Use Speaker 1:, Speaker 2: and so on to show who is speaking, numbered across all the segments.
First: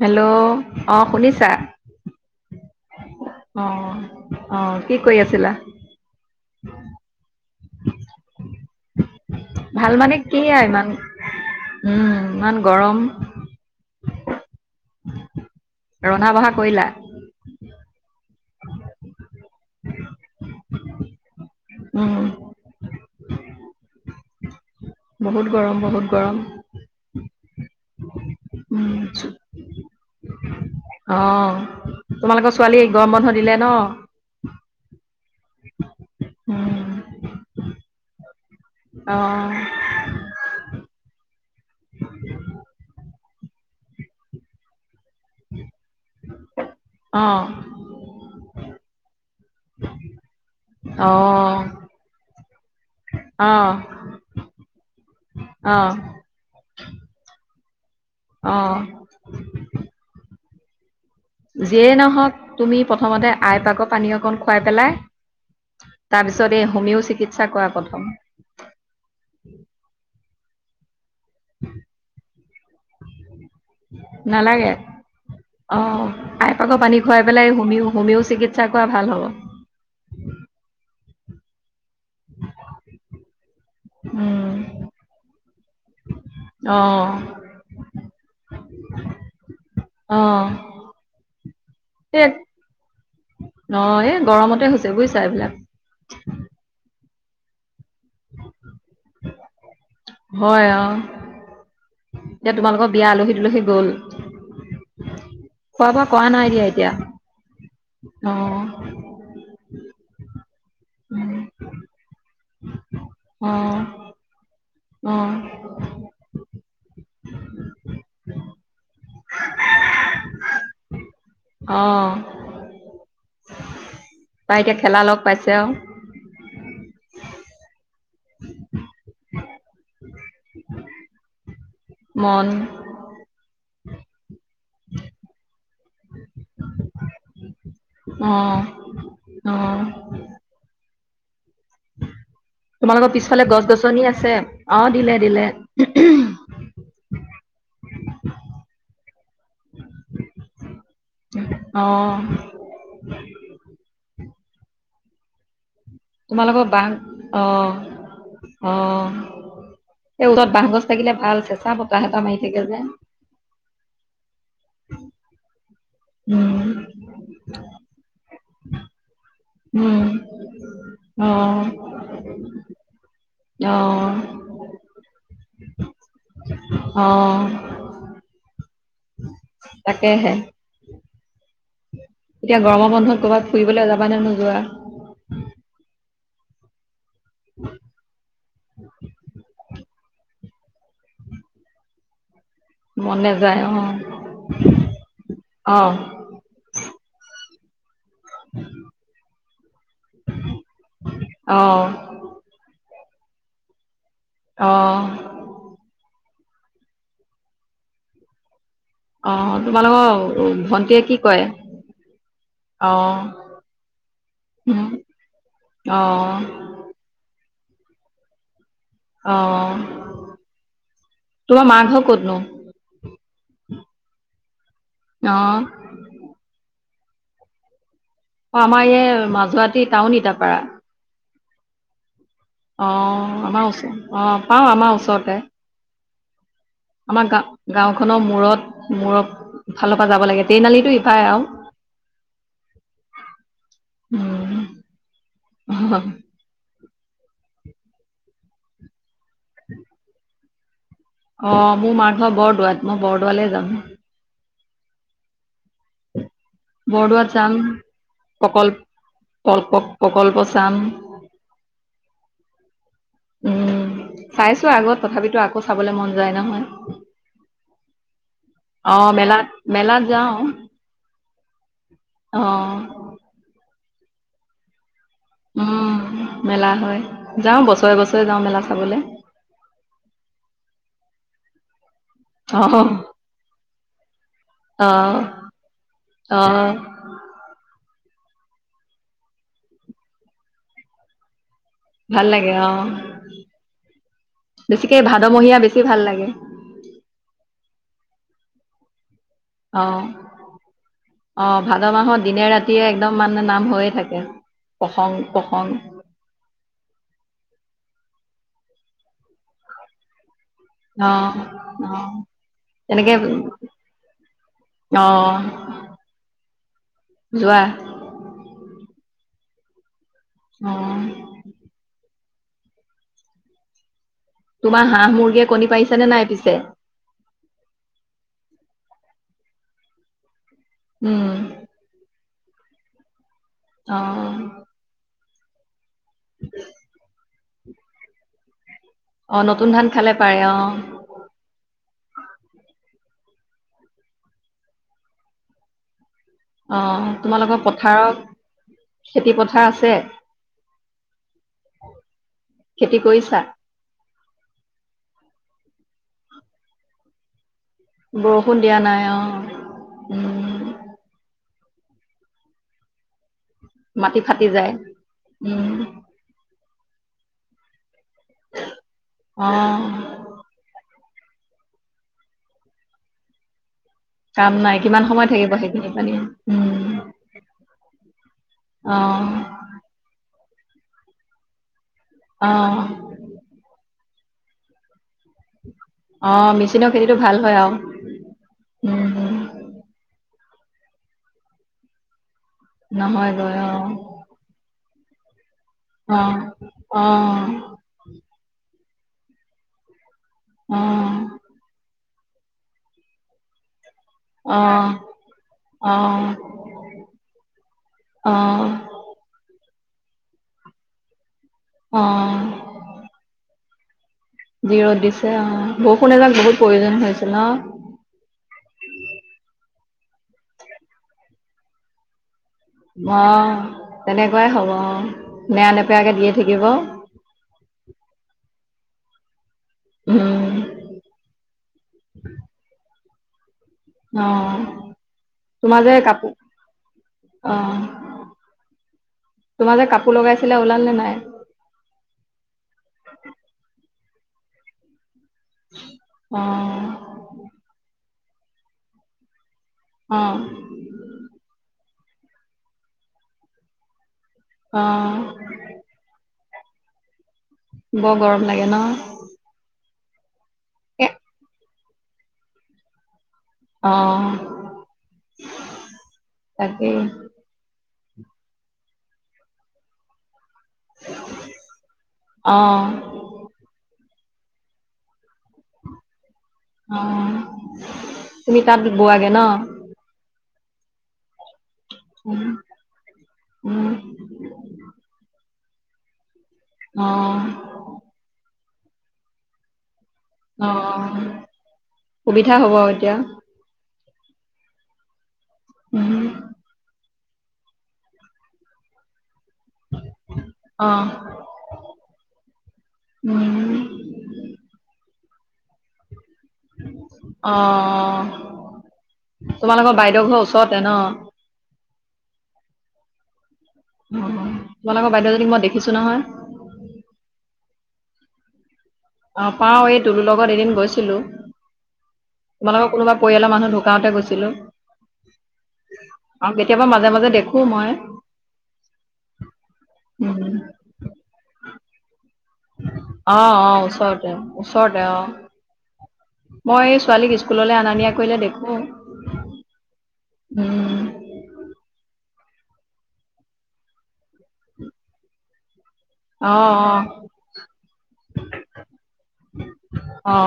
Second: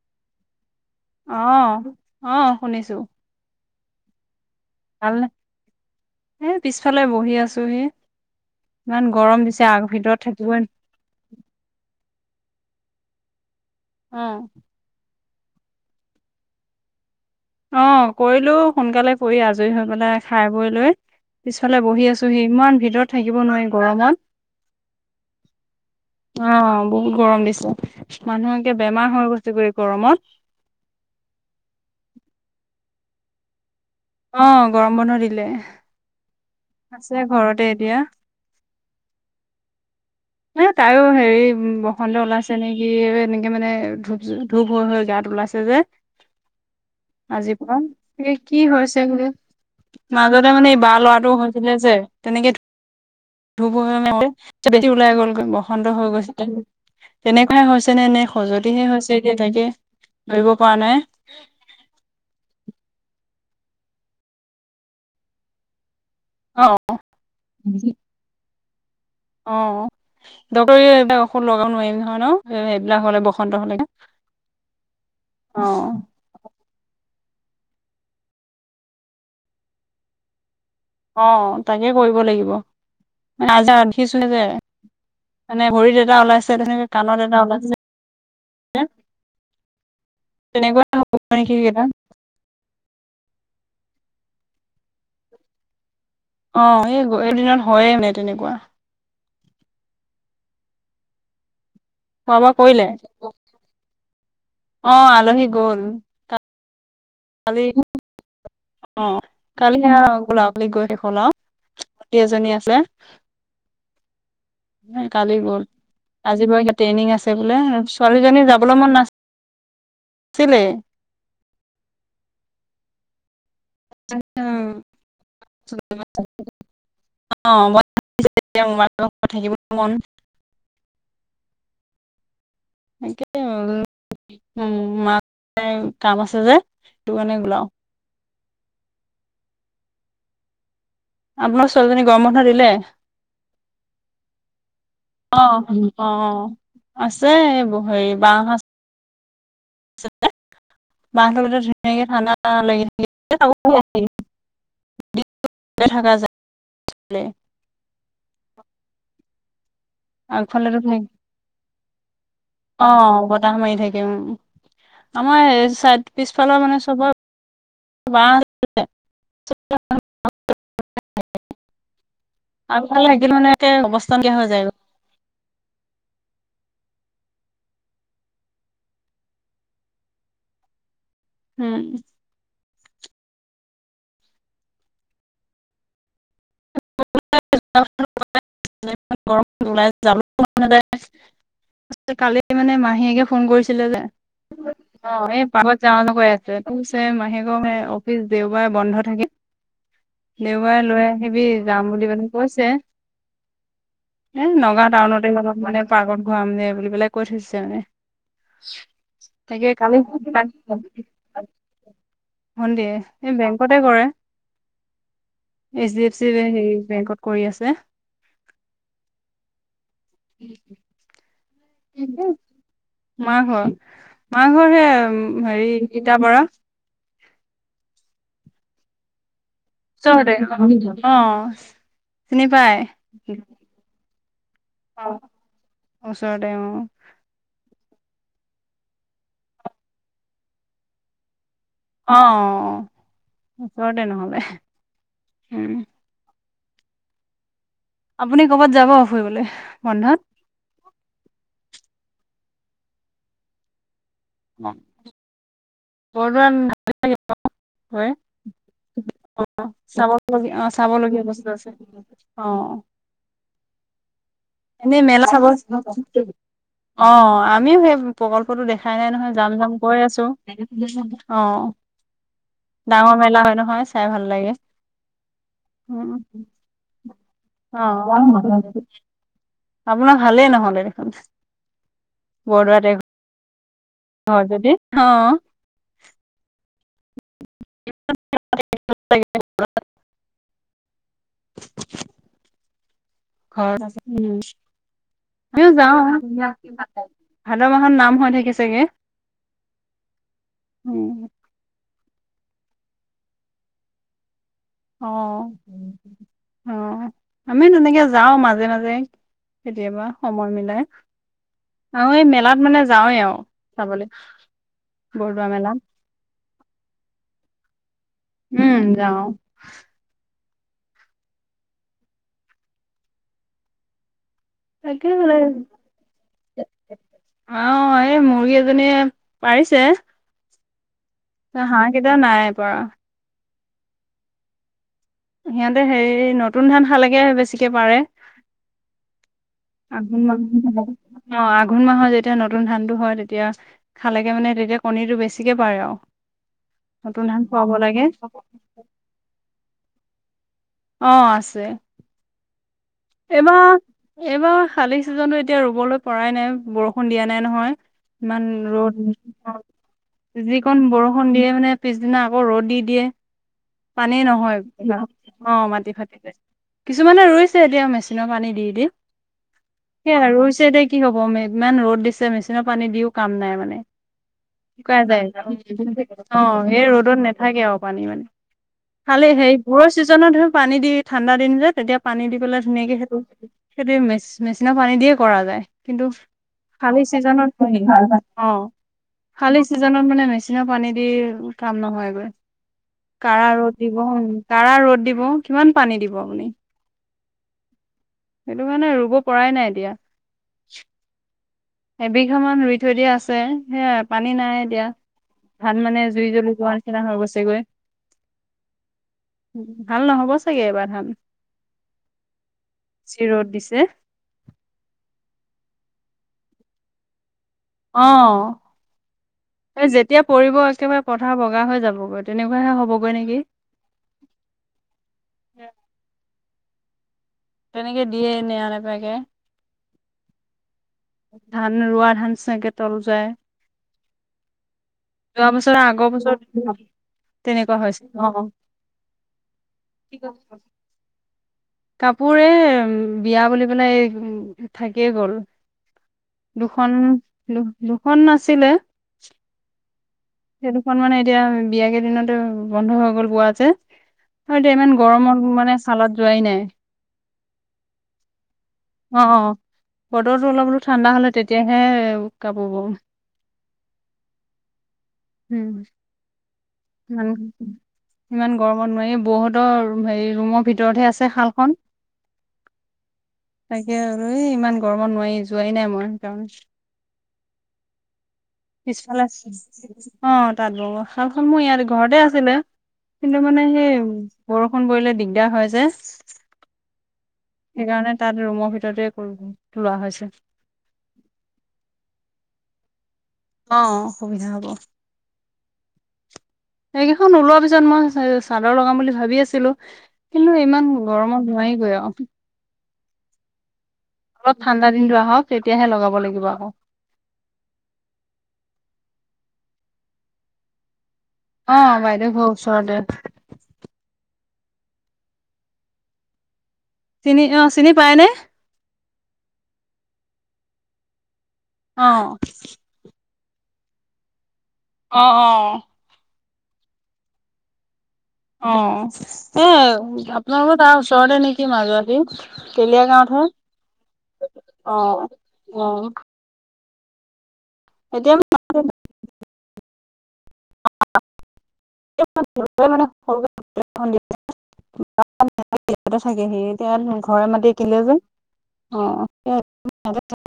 Speaker 1: Hello. অ শুনিছা
Speaker 2: অহ, শুনিছোঁ।
Speaker 1: অহ।
Speaker 2: ভাল নে এ পিছফালে বহি আছোঁ। হি ইমান গৰম দিছে, আগ
Speaker 1: ভাল মানে
Speaker 2: ভিতৰত
Speaker 1: কি
Speaker 2: থাকিবই
Speaker 1: আৰু ইমান
Speaker 2: নো
Speaker 1: উম, ইমান গৰম।
Speaker 2: উম।
Speaker 1: ৰন্ধা বঢ়া কৰিলা।
Speaker 2: অ', কৰিলো সোনকালে কৰি আজৰি হৈ পেলাই খাই বৈ লৈ পিছফালে বহি
Speaker 1: উম
Speaker 2: আছো হি ইমান ভিতৰত থাকিব নোৱাৰি গৰমত।
Speaker 1: বহুত গৰম বহুত গৰম
Speaker 2: অ', বহুত গৰম দিছে মানুহকে বেমাৰ হৈ গৈছে গৈ গৰম মৰমত।
Speaker 1: অহ তোমালোকৰ ছোৱালী গৰম বন্ধ দিলে ন।
Speaker 2: অ', গৰম বন্ধ দিলে।
Speaker 1: উম
Speaker 2: আছে ঘৰতে এতিয়া
Speaker 1: অ
Speaker 2: ন তাইো হেৰি উ বসন্ত ওলাইছে নেকি এনেকে মানে ধূপ ধূপ হৈ, হৈ গাত ওলাইছে যে।
Speaker 1: অ
Speaker 2: আজি পুৱা এ কি হৈছে বোলে মাজতে মানে এই বা ৰ
Speaker 1: অ
Speaker 2: ল'ৰাটোও হৈছে। ছিলে যে তেনেকে
Speaker 1: অ
Speaker 2: ধপ [unintelligible] ওলাই গলগৈ
Speaker 1: অ
Speaker 2: বসন্ত হৈ গৈছে তেনেকুৱাই হৈছে। নে এনে
Speaker 1: অ
Speaker 2: সখজুতিহে হৈছে এতিয়া তাকে ধৰিব পৰা নাই।
Speaker 1: যিয়েই নহওক তুমি প্ৰথমতে আই পাক পানী অকণ খুৱাই পেলাই তাৰপিছত
Speaker 2: অ
Speaker 1: এই হোমিও চিকিৎসা কৰা প্ৰথম
Speaker 2: অহ, [unintelligible] লগাও নোৱাৰিম নহয় ন সেইবিলাক হ'লে বসন্ত হ'লেগে
Speaker 1: নালাগে অ', আই পাক পানী খুৱাই পেলাই হোমিও হোমিও চিকিৎসা কৰা ভাল হ'ব।
Speaker 2: অ', তাকে কৰিব লাগিব দেখিছোঁ যে
Speaker 1: উম,
Speaker 2: মানে ভৰিত এটা ওলাইছে তেনেকে
Speaker 1: অ',
Speaker 2: কাণত এটা ওলাইছে। তেনেকুৱা হ'ব নেকি সেইকেইটা
Speaker 1: অ', অ', এই গৰমতে হৈছে বুজিছা এইবিলাক
Speaker 2: অ', ই এদিনত হয়ে নাই তেনেকুৱা
Speaker 1: হয় অ
Speaker 2: খোৱা বোৱা
Speaker 1: এতিয়া
Speaker 2: কৰিলে
Speaker 1: তোমালোকৰ বিয়া আলহী দুলহী গ'ল।
Speaker 2: অ
Speaker 1: খোৱা বোৱা কৰা নাই দিয়া এতিয়া
Speaker 2: আলহি
Speaker 1: অ'।
Speaker 2: অ কালি আহ গোলাাপলী গৈ শেষল আৰু স এজনী আছে
Speaker 1: অ', অ',
Speaker 2: কালি গ'ল। আজি বাৰু এয়া ট্ৰেইনিং আছে বোলে ছোৱালীজনী যাবলৈ মন নাছিল চিলে
Speaker 1: অ', তাইকে খেলা লগ পাইছে আৰু
Speaker 2: [unintelligible] মো লগ থাকিব মন
Speaker 1: মন
Speaker 2: উম কাম আছে যে তোৰ কাৰণে ওলাও
Speaker 1: আহ, আহ
Speaker 2: আপোনাক ছোৱালীজনীক গৰম বন্ধ দিলে
Speaker 1: তোমালোকৰ পিছফালে গছ গছনি আছে অ', দিলে দিলে
Speaker 2: আহ আহ আছে হেৰি বসাজ [unintelligible] মাহৰত ধুনীয়াকে
Speaker 1: অ',
Speaker 2: ঠাণ্ডা লাগি থাকে থাকা
Speaker 1: তোমালোকৰ ব
Speaker 2: যায়
Speaker 1: অ আহ
Speaker 2: আগফালেো
Speaker 1: চেঁচা বতাহ এটা মাৰি থাকে যে।
Speaker 2: আহ বতাহ মাৰি থাকিম উ, আমাৰ চাই পিছফালৰ
Speaker 1: উম,
Speaker 2: মানে চবৰ- বাঁহ
Speaker 1: উম, অ',
Speaker 2: আগ ভালে আহাকিল মানে তে অৱস্থা
Speaker 1: অ',
Speaker 2: দিয়া হৈ যায়
Speaker 1: অ', তাকেহে,
Speaker 2: উম,
Speaker 1: এতিয়া গৰমৰ বন্ধত কৰ'ৰবাত ফুৰিবলৈ যাবা নে নোযোৱা?
Speaker 2: গৰম। [unintelligible] কালি মানে
Speaker 1: মন
Speaker 2: মাহীয়েকে ফোন
Speaker 1: নাযায়
Speaker 2: কৰিছিলে
Speaker 1: অ',
Speaker 2: যে [unintelligible] পাহত
Speaker 1: অ',
Speaker 2: যাওঁ ন গৈ আছে ত মাহে গম অফিচ দেওবাৰে বন্ধ থাকিম দেওবাৰে লৈ আহিবি যাম
Speaker 1: অ',
Speaker 2: বুলি মানে কৈছে এ নগাঁও
Speaker 1: অ',
Speaker 2: টাউনতে অলপ মানে পাৰ্কত ঘূৰা মে বুলি পেলাই কৈ থৈছে মানে
Speaker 1: অ',
Speaker 2: তোক কালি
Speaker 1: তোমালোকৰ ভন্টিয়ে কি কৰে? অ',
Speaker 2: [unintelligible] এই বেংকতে কৰে
Speaker 1: উম,
Speaker 2: এইচ ডি এফ
Speaker 1: অ',
Speaker 2: হে বেংকত কৰি আছে
Speaker 1: অ', তোমাৰ মাৰ ঘৰ ক'তনো?
Speaker 2: মা ঘৰ মাকঘৰ হে
Speaker 1: অ',
Speaker 2: হেৰি তিতাবৰত
Speaker 1: অ', আমাৰ এইয় মাজুৱতি টাউন ই
Speaker 2: ওচৰতে
Speaker 1: তাৰ পাৰা
Speaker 2: অ চিনি পাই
Speaker 1: অ ', আমাৰ ওচ অ আমাৰ ওচৰতে
Speaker 2: ওচৰতে অ
Speaker 1: আমাৰ গা গাওঁ খনৰ মূৰত মূৰক ফালৰ পৰা যাব লাগে ট্ৰেইনআলিটো ইফায় আৰু
Speaker 2: অ', ওচৰতে নহলে
Speaker 1: উম
Speaker 2: উম আপুনি কৰ'বাত যাব ফুৰিবলৈ বন্ধত?
Speaker 1: অ', মোৰ মাৰ ঘৰ বৰদোৱাত মই বৰদোৱালে যাম।
Speaker 2: [unintelligible] [unintelligible]
Speaker 1: বৰদোৱাত চাম
Speaker 2: অ'
Speaker 1: প্ৰকল্প
Speaker 2: চাব
Speaker 1: প্ৰকল্প চাম
Speaker 2: অ' চাবলগীয়া বস্তু আছে অ'।
Speaker 1: উম, চাইছ
Speaker 2: এনে মেলা চাব, অ' আমিও সেই প্ৰকল্পটো দেখাই
Speaker 1: অ
Speaker 2: নাই নহয়
Speaker 1: মেলাত
Speaker 2: যাম যাম কাম কৰি
Speaker 1: মেলাত যাওঁ
Speaker 2: আছোঁ।
Speaker 1: অ
Speaker 2: ডাঙৰ মেলা হয় নহয় চাই ভাল লাগে। উম,
Speaker 1: মেলা হয় যাওঁ বছৰে বছৰে যাওঁ মেলা
Speaker 2: অ'।
Speaker 1: চাবলৈ
Speaker 2: আপোনাৰ ভালেই নহ'লে দেখোন। বৰদোৱাতে
Speaker 1: অ'।
Speaker 2: হয় যদি
Speaker 1: অ', অ'।
Speaker 2: [unintelligible]
Speaker 1: ভাল লাগে অ'।
Speaker 2: ঘৰত [unintelligible]
Speaker 1: বেছিকে ভাদমহীয়া
Speaker 2: আমিও
Speaker 1: বেছি ভাল লাগে
Speaker 2: যাওঁ, ভাদ মাহত নাম হৈ থাকে চাগে।
Speaker 1: অ', অ', ভাদ মাহত দিনে ৰাতিয়ে একদম মানে নাম হৈয়ে থাকে।
Speaker 2: অ',
Speaker 1: প্ৰসং প্ৰসং
Speaker 2: অ', আমি তেনেকে যাওঁ মাজে মাজে। কেতিয়াবা সময় মিলি [unintelligible]
Speaker 1: অ', অ',
Speaker 2: আৰু এই মেলাত মানে
Speaker 1: তেনেকে
Speaker 2: যাওঁৱে আৰু চাবলৈ। বৰদোৱা মেলাত
Speaker 1: অ' যোৱা।
Speaker 2: উম, যাওঁ।
Speaker 1: অ'। তোমাৰ
Speaker 2: তাকে
Speaker 1: হাঁহ
Speaker 2: বোলে
Speaker 1: মুৰ্গীয়ে কণী পাৰিছে নে নাই পিছে?
Speaker 2: অ' এই মুৰ্গী এজনীয়ে পাৰিছে।
Speaker 1: উম।
Speaker 2: হাঁহকেইটা নাই পৰা।
Speaker 1: অ'।
Speaker 2: সিহঁতে হেৰি নতুন ধান খালেগে হে বেছিকে পাৰে।
Speaker 1: অ', নতুন ধান খালে
Speaker 2: আঘোণ
Speaker 1: পাৰে অ',
Speaker 2: মাহত [inaudible] অ' আঘোণ মাহৰ তেতিয়া নতুন ধানটো হয় তেতিয়া খালেগে মানে তেতিয়া কণীটো বেছিকে পাৰে আৰু।
Speaker 1: অ'
Speaker 2: নতুন ধান
Speaker 1: তোমালোকৰ
Speaker 2: খুৱাব লাগে
Speaker 1: পথাৰত, খেতি পথাৰ আছে।
Speaker 2: অ' আছে।
Speaker 1: খেতি কৰিছা?
Speaker 2: এইবাৰ, এইবাৰ খালি চিজনটো এতিয়া ৰুবলৈ পৰাই নাই বৰষুণ দিয়া নাই নহয়। ইমান
Speaker 1: বৰষুণ দিয়া নাই অ',
Speaker 2: ৰ'দ [inaudible]
Speaker 1: উম,
Speaker 2: যিকণ বৰষুণ দিয়ে মানে পিছদিনা আকৌ ৰ'দ দি দিয়ে, পানী
Speaker 1: মাটি ফাটি যায়
Speaker 2: নহয় [inaudible]
Speaker 1: উম,
Speaker 2: অ' মাটি ফাটি যায়। কিছুমানে ৰুইছে এতিয়া মেচিনৰ পানী দি দি।
Speaker 1: অ',
Speaker 2: সেয়া ৰুইছে এতিয়া কি হ'ব ইমান ৰ'দ দিছে মেচিনৰ পানী দিওঁ কাম নাই মানে।
Speaker 1: কাম নাই
Speaker 2: শুকায়
Speaker 1: কিমান
Speaker 2: যায়
Speaker 1: সময় থাকিব সেইখিনি পানী
Speaker 2: [inaudible] অ', সেই
Speaker 1: উম,
Speaker 2: ৰ'দত নেথাকে আৰু পানী মানে। খালি
Speaker 1: অ',
Speaker 2: হেইবোৰৰ চিজনত হে পানী দি ঠাণ্ডা দিন যে তেতিয়া পানী দি পেলাই ধুনীয়াকে
Speaker 1: অ',
Speaker 2: সেইটো, সেইটোৱেই মেচি মেচিনত পানী দিয়ে কৰা যায় কিন্তু,
Speaker 1: অ', মেচিনৰ
Speaker 2: শালী
Speaker 1: খেতিটো ভাল
Speaker 2: চিজনত
Speaker 1: হয় আৰু
Speaker 2: [inaudible] অ'।
Speaker 1: উম, উম,
Speaker 2: খালী চিজনত মানে মেচিন সেই পানী দি কাম নহয়গৈ। কাঢ়া
Speaker 1: নহয়গৈ
Speaker 2: ৰ'দ
Speaker 1: অ',
Speaker 2: দিব, কাঢ়া ৰ'দ দিব। কিমান পানী দিব
Speaker 1: অ',
Speaker 2: আপুনি।
Speaker 1: অ',
Speaker 2: সেইটো কাৰণে ৰুব পৰাই নাই এতিয়া।
Speaker 1: অ'।
Speaker 2: এবিঘা মান ৰুই থৈ দিয়া আছে সেইয়া পানী নাই এতিয়া,
Speaker 1: অ',
Speaker 2: ধান মানে
Speaker 1: অ',
Speaker 2: জুই জ্বলি যোৱাৰ নিচিনা হৈ গৈছে গৈ।
Speaker 1: অ'।
Speaker 2: ভাল নহ'ব চাগে এইবাৰ ধান।
Speaker 1: অ'।
Speaker 2: এ।
Speaker 1: যি ৰ'দ দিছে অ', বৰষুণ এজাক বহুত প্ৰয়োজন হৈছিল ন!
Speaker 2: অ', এই যেতিয়া পৰিব একেবাৰে পথাৰ বগা হৈ যাব গৈ।
Speaker 1: অ', তেনেকুৱাই হ'ব অ', নেৰা -নেপেৰাকে দিয়ে থাকিব।
Speaker 2: তাকে।
Speaker 1: উ।
Speaker 2: ধান, ৰোৱা ধান ছাগে তল যায়।
Speaker 1: অ'।
Speaker 2: যোৱা বছৰ,
Speaker 1: তোমাৰ যে
Speaker 2: আগৰ
Speaker 1: কাপোৰ
Speaker 2: বছৰ তেনেকুৱা
Speaker 1: অ',
Speaker 2: হৈছিল। অ'।
Speaker 1: তোমাৰ যে কাপোৰ লগাইছিলা ওলাল নে নাই?
Speaker 2: কাপোৰ এই, বিয়া বুলি পেলাই এই থাকিয়ে গ'ল।
Speaker 1: অ',
Speaker 2: দুখন দু- দু খন আছিলে,
Speaker 1: অ',
Speaker 2: সেইদুখন মানে এতিয়া বিয়া কেইদিনতে বন্ধ হৈ গ'ল বোৱা যে, আৰু এতিয়া ইমান
Speaker 1: অ',
Speaker 2: গৰমত মই মানে ছালত যোৱাই নাই।
Speaker 1: বৰ গৰম লাগে ন?
Speaker 2: অ অ বতৰটো অলপ বোলো
Speaker 1: এ
Speaker 2: ঠাণ্ডা হ'লে তেতিয়াহে, কাপোৰ বম।
Speaker 1: অ'।
Speaker 2: উ।
Speaker 1: তাকেই
Speaker 2: ইমান [unintelligible] ইমান গৰমত নোৱাৰি, বৌহঁতৰ হেৰি ৰুমত ভিতৰতহে আছে শালখন।
Speaker 1: অ',
Speaker 2: তাকে আৰু এই ইমান গৰমত নোৱাৰি। যোৱাই নাই মই সেইকাৰণে।
Speaker 1: অ', তুমি তাত
Speaker 2: পিছফালে
Speaker 1: বোৱাগে ন?
Speaker 2: আছে? অ', তাঁতবব, শালখন মোৰ ইয়াত ঘৰতে
Speaker 1: উম,
Speaker 2: আছিলে। কিন্তু মানে
Speaker 1: উম,
Speaker 2: সেই বৰষুণ পৰিলে দিগদাৰ হয় যে।
Speaker 1: অ',
Speaker 2: সেইকাৰণে তাত ৰুমৰ ভিতৰতে কৰো, লোৱা হৈছে।
Speaker 1: অ', সুবিধা হ'ব আও এতিয়া।
Speaker 2: সুবিধা হ'ব।
Speaker 1: উ।
Speaker 2: এইকিখন ওলোৱাৰ পিছত মই চাদৰ লগাম বুলি ভাবি আছোঁ। ছিলো, কিন্তু ইমান
Speaker 1: অ',
Speaker 2: গৰমত নোৱাৰিগৈ আৰু।
Speaker 1: উ।
Speaker 2: লপ ঠাণ্ডা দিনটো আহক, তেতিয়াহে লগাব লাগিব। আকৌ
Speaker 1: অ', তোমালোকৰ বাইদেউ ঘৰৰ ওচৰতে ন?
Speaker 2: অ', বাইদেউ ঘৰ ওচৰতে।
Speaker 1: অ', তোমালোকৰ বাইদেউজনীক মই দেখিছো নহয়।
Speaker 2: চিনি অ চিনি পায়নে?
Speaker 1: অ', পাওঁ এই তুলুৰ লগত এদিন গৈছিলো,
Speaker 2: অ
Speaker 1: তোমালোকৰ কোনোবা পৰিয়ালৰ মানুহ ঢুকাওঁতে গৈছিলো।
Speaker 2: অ', অ'।
Speaker 1: আৰু কেতিয়াবা মাজে মাজে দেখোঁ মই।
Speaker 2: অ'। এ,
Speaker 1: উম,
Speaker 2: আপোনালোকৰ তাৰ ওচৰতে নেকি মাজুগৰাকী। তেলীয়া গাঁৱত হে,
Speaker 1: অ', অ', ওচৰতে ওচৰতে
Speaker 2: অ', অ'।
Speaker 1: মই ছোৱালীক স্কুললৈ অনা নিয়া
Speaker 2: এতিয়া
Speaker 1: কৰিলে দেখো। উ।
Speaker 2: [unintelligible] [unintelligible] থাকে
Speaker 1: অ
Speaker 2: সি, এতিয়া ঘৰে মাটিয়ে কিনিলে যে।
Speaker 1: অ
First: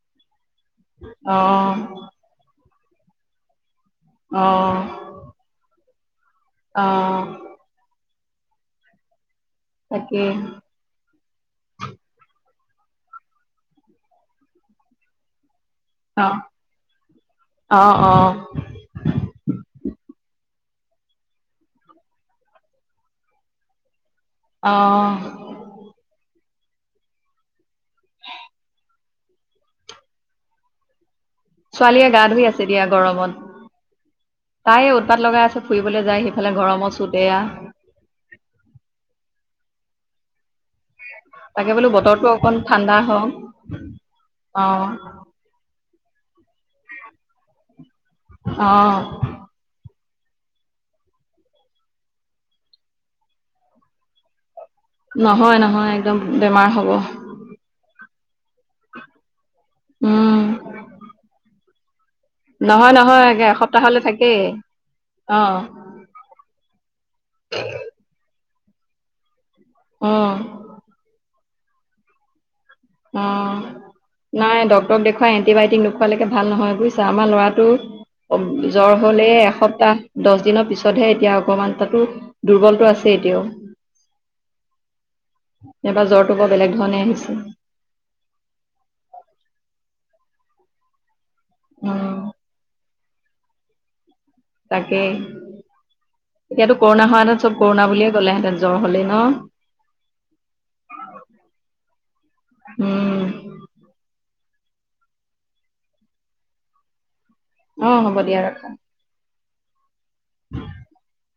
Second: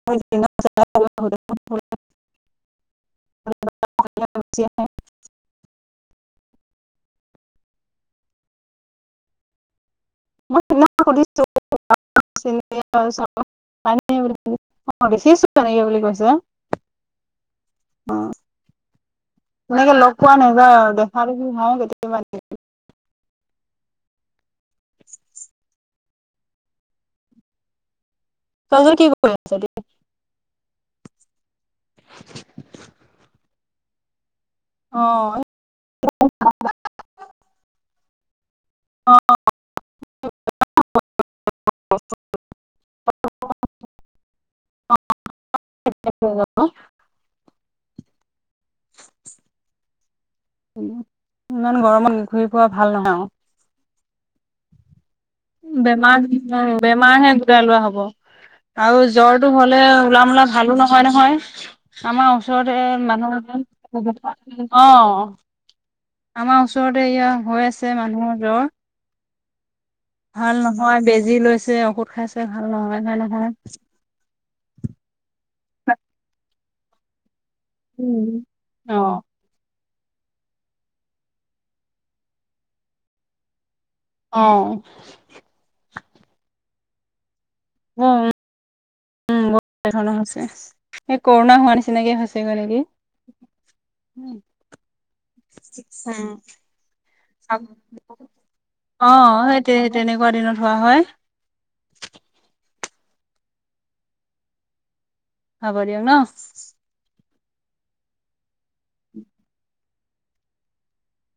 Speaker 2: অ', [unintelligible]
Speaker 1: অ'।
Speaker 2: [unintelligible]
Speaker 1: অ'। অ'। তাকেই
Speaker 2: মই তোমাক সুধিছোঁ [unintelligible] [unintelligible] এনেকে বুলি কৈছে।
Speaker 1: অ অ অ
Speaker 2: অ' তেনেকে লগ পোৱা নাযায় আৰু। দেখা দেখি হয় কেতিয়াবা
Speaker 1: অ'।
Speaker 2: ছোৱালীজনী কি কৰি আছে তেতিয়াহ'লে?
Speaker 1: ছোৱালীয়ে গা ধুই আছে দিয়া গৰমত। তাই
Speaker 2: অ
Speaker 1: উৎপাত লগাই আছে, ফুৰিবলৈ যায়, সেইফালে গৰমৰ চোতে এয়া।
Speaker 2: [unintelligible]
Speaker 1: তাকে বোলো বতৰটো অকন ঠাণ্ডা হওঁক। অ'।
Speaker 2: [unintelligible]
Speaker 1: অ'।
Speaker 2: ইমান গৰমত ঘূৰি ফুৰা ভাল নহয় আৰু।
Speaker 1: নহয় নহয় একদম
Speaker 2: বেমাৰ
Speaker 1: বেমাৰ হ'ব
Speaker 2: বেমাৰহে গুৰাই লোৱা হ'ব। আৰু জ্বৰটো হ'লে ওলা
Speaker 1: উম
Speaker 2: মোলা ভালোঁ নহয় নহয়। আমাৰ ওচৰতে
Speaker 1: নহয় নহয়
Speaker 2: মানুহ এজন,
Speaker 1: এসপ্তাহলে থাকেই
Speaker 2: অ'।
Speaker 1: অ
Speaker 2: আমাৰ ওচৰতে এয়া হৈ আছে মানুহৰ জ্বৰ।
Speaker 1: অ
Speaker 2: ভাল নহয়, বেজি লৈছে, ঔষধ খাইছে। ভাল নহয় ভাল
Speaker 1: অ'
Speaker 2: নহয়
Speaker 1: নাই ডক্টৰক দেখুৱাই এণ্টিবায়টিক নোখুৱোলৈকে ভাল নহয় বুজিছা? আমাৰ ল'ৰা টোৰ
Speaker 2: উম, অ
Speaker 1: জ্বৰ হ'লে এসপ্তাহ দহ দিনৰ পিছতহে এতিয়া অকমান তাতো দুৰ্বলটো আছে এতিয়াও।
Speaker 2: অ'।
Speaker 1: এইবাৰ জ্বৰটো বৰ বেলেগ ধৰণে আহিছে।
Speaker 2: হয় উ, উ, উম, বৰ বেলেগ ধৰণে হৈছে। হেই কৰোণা হোৱা
Speaker 1: উম
Speaker 2: নিচিনাকে হৈছেগৈ নেকি। উম
Speaker 1: তাকেই। এতিয়াতো কৰোণা হোৱাহেঁতেন চব কৰোণা বুলিয়ে ক'লেহেঁতেন জ্বৰ হ'লেই ন'?
Speaker 2: হয় হয়।
Speaker 1: উম।
Speaker 2: হব দিয়া ন'?
Speaker 1: অ' হ'ব দিয়া, ৰাখা। [unintelligible]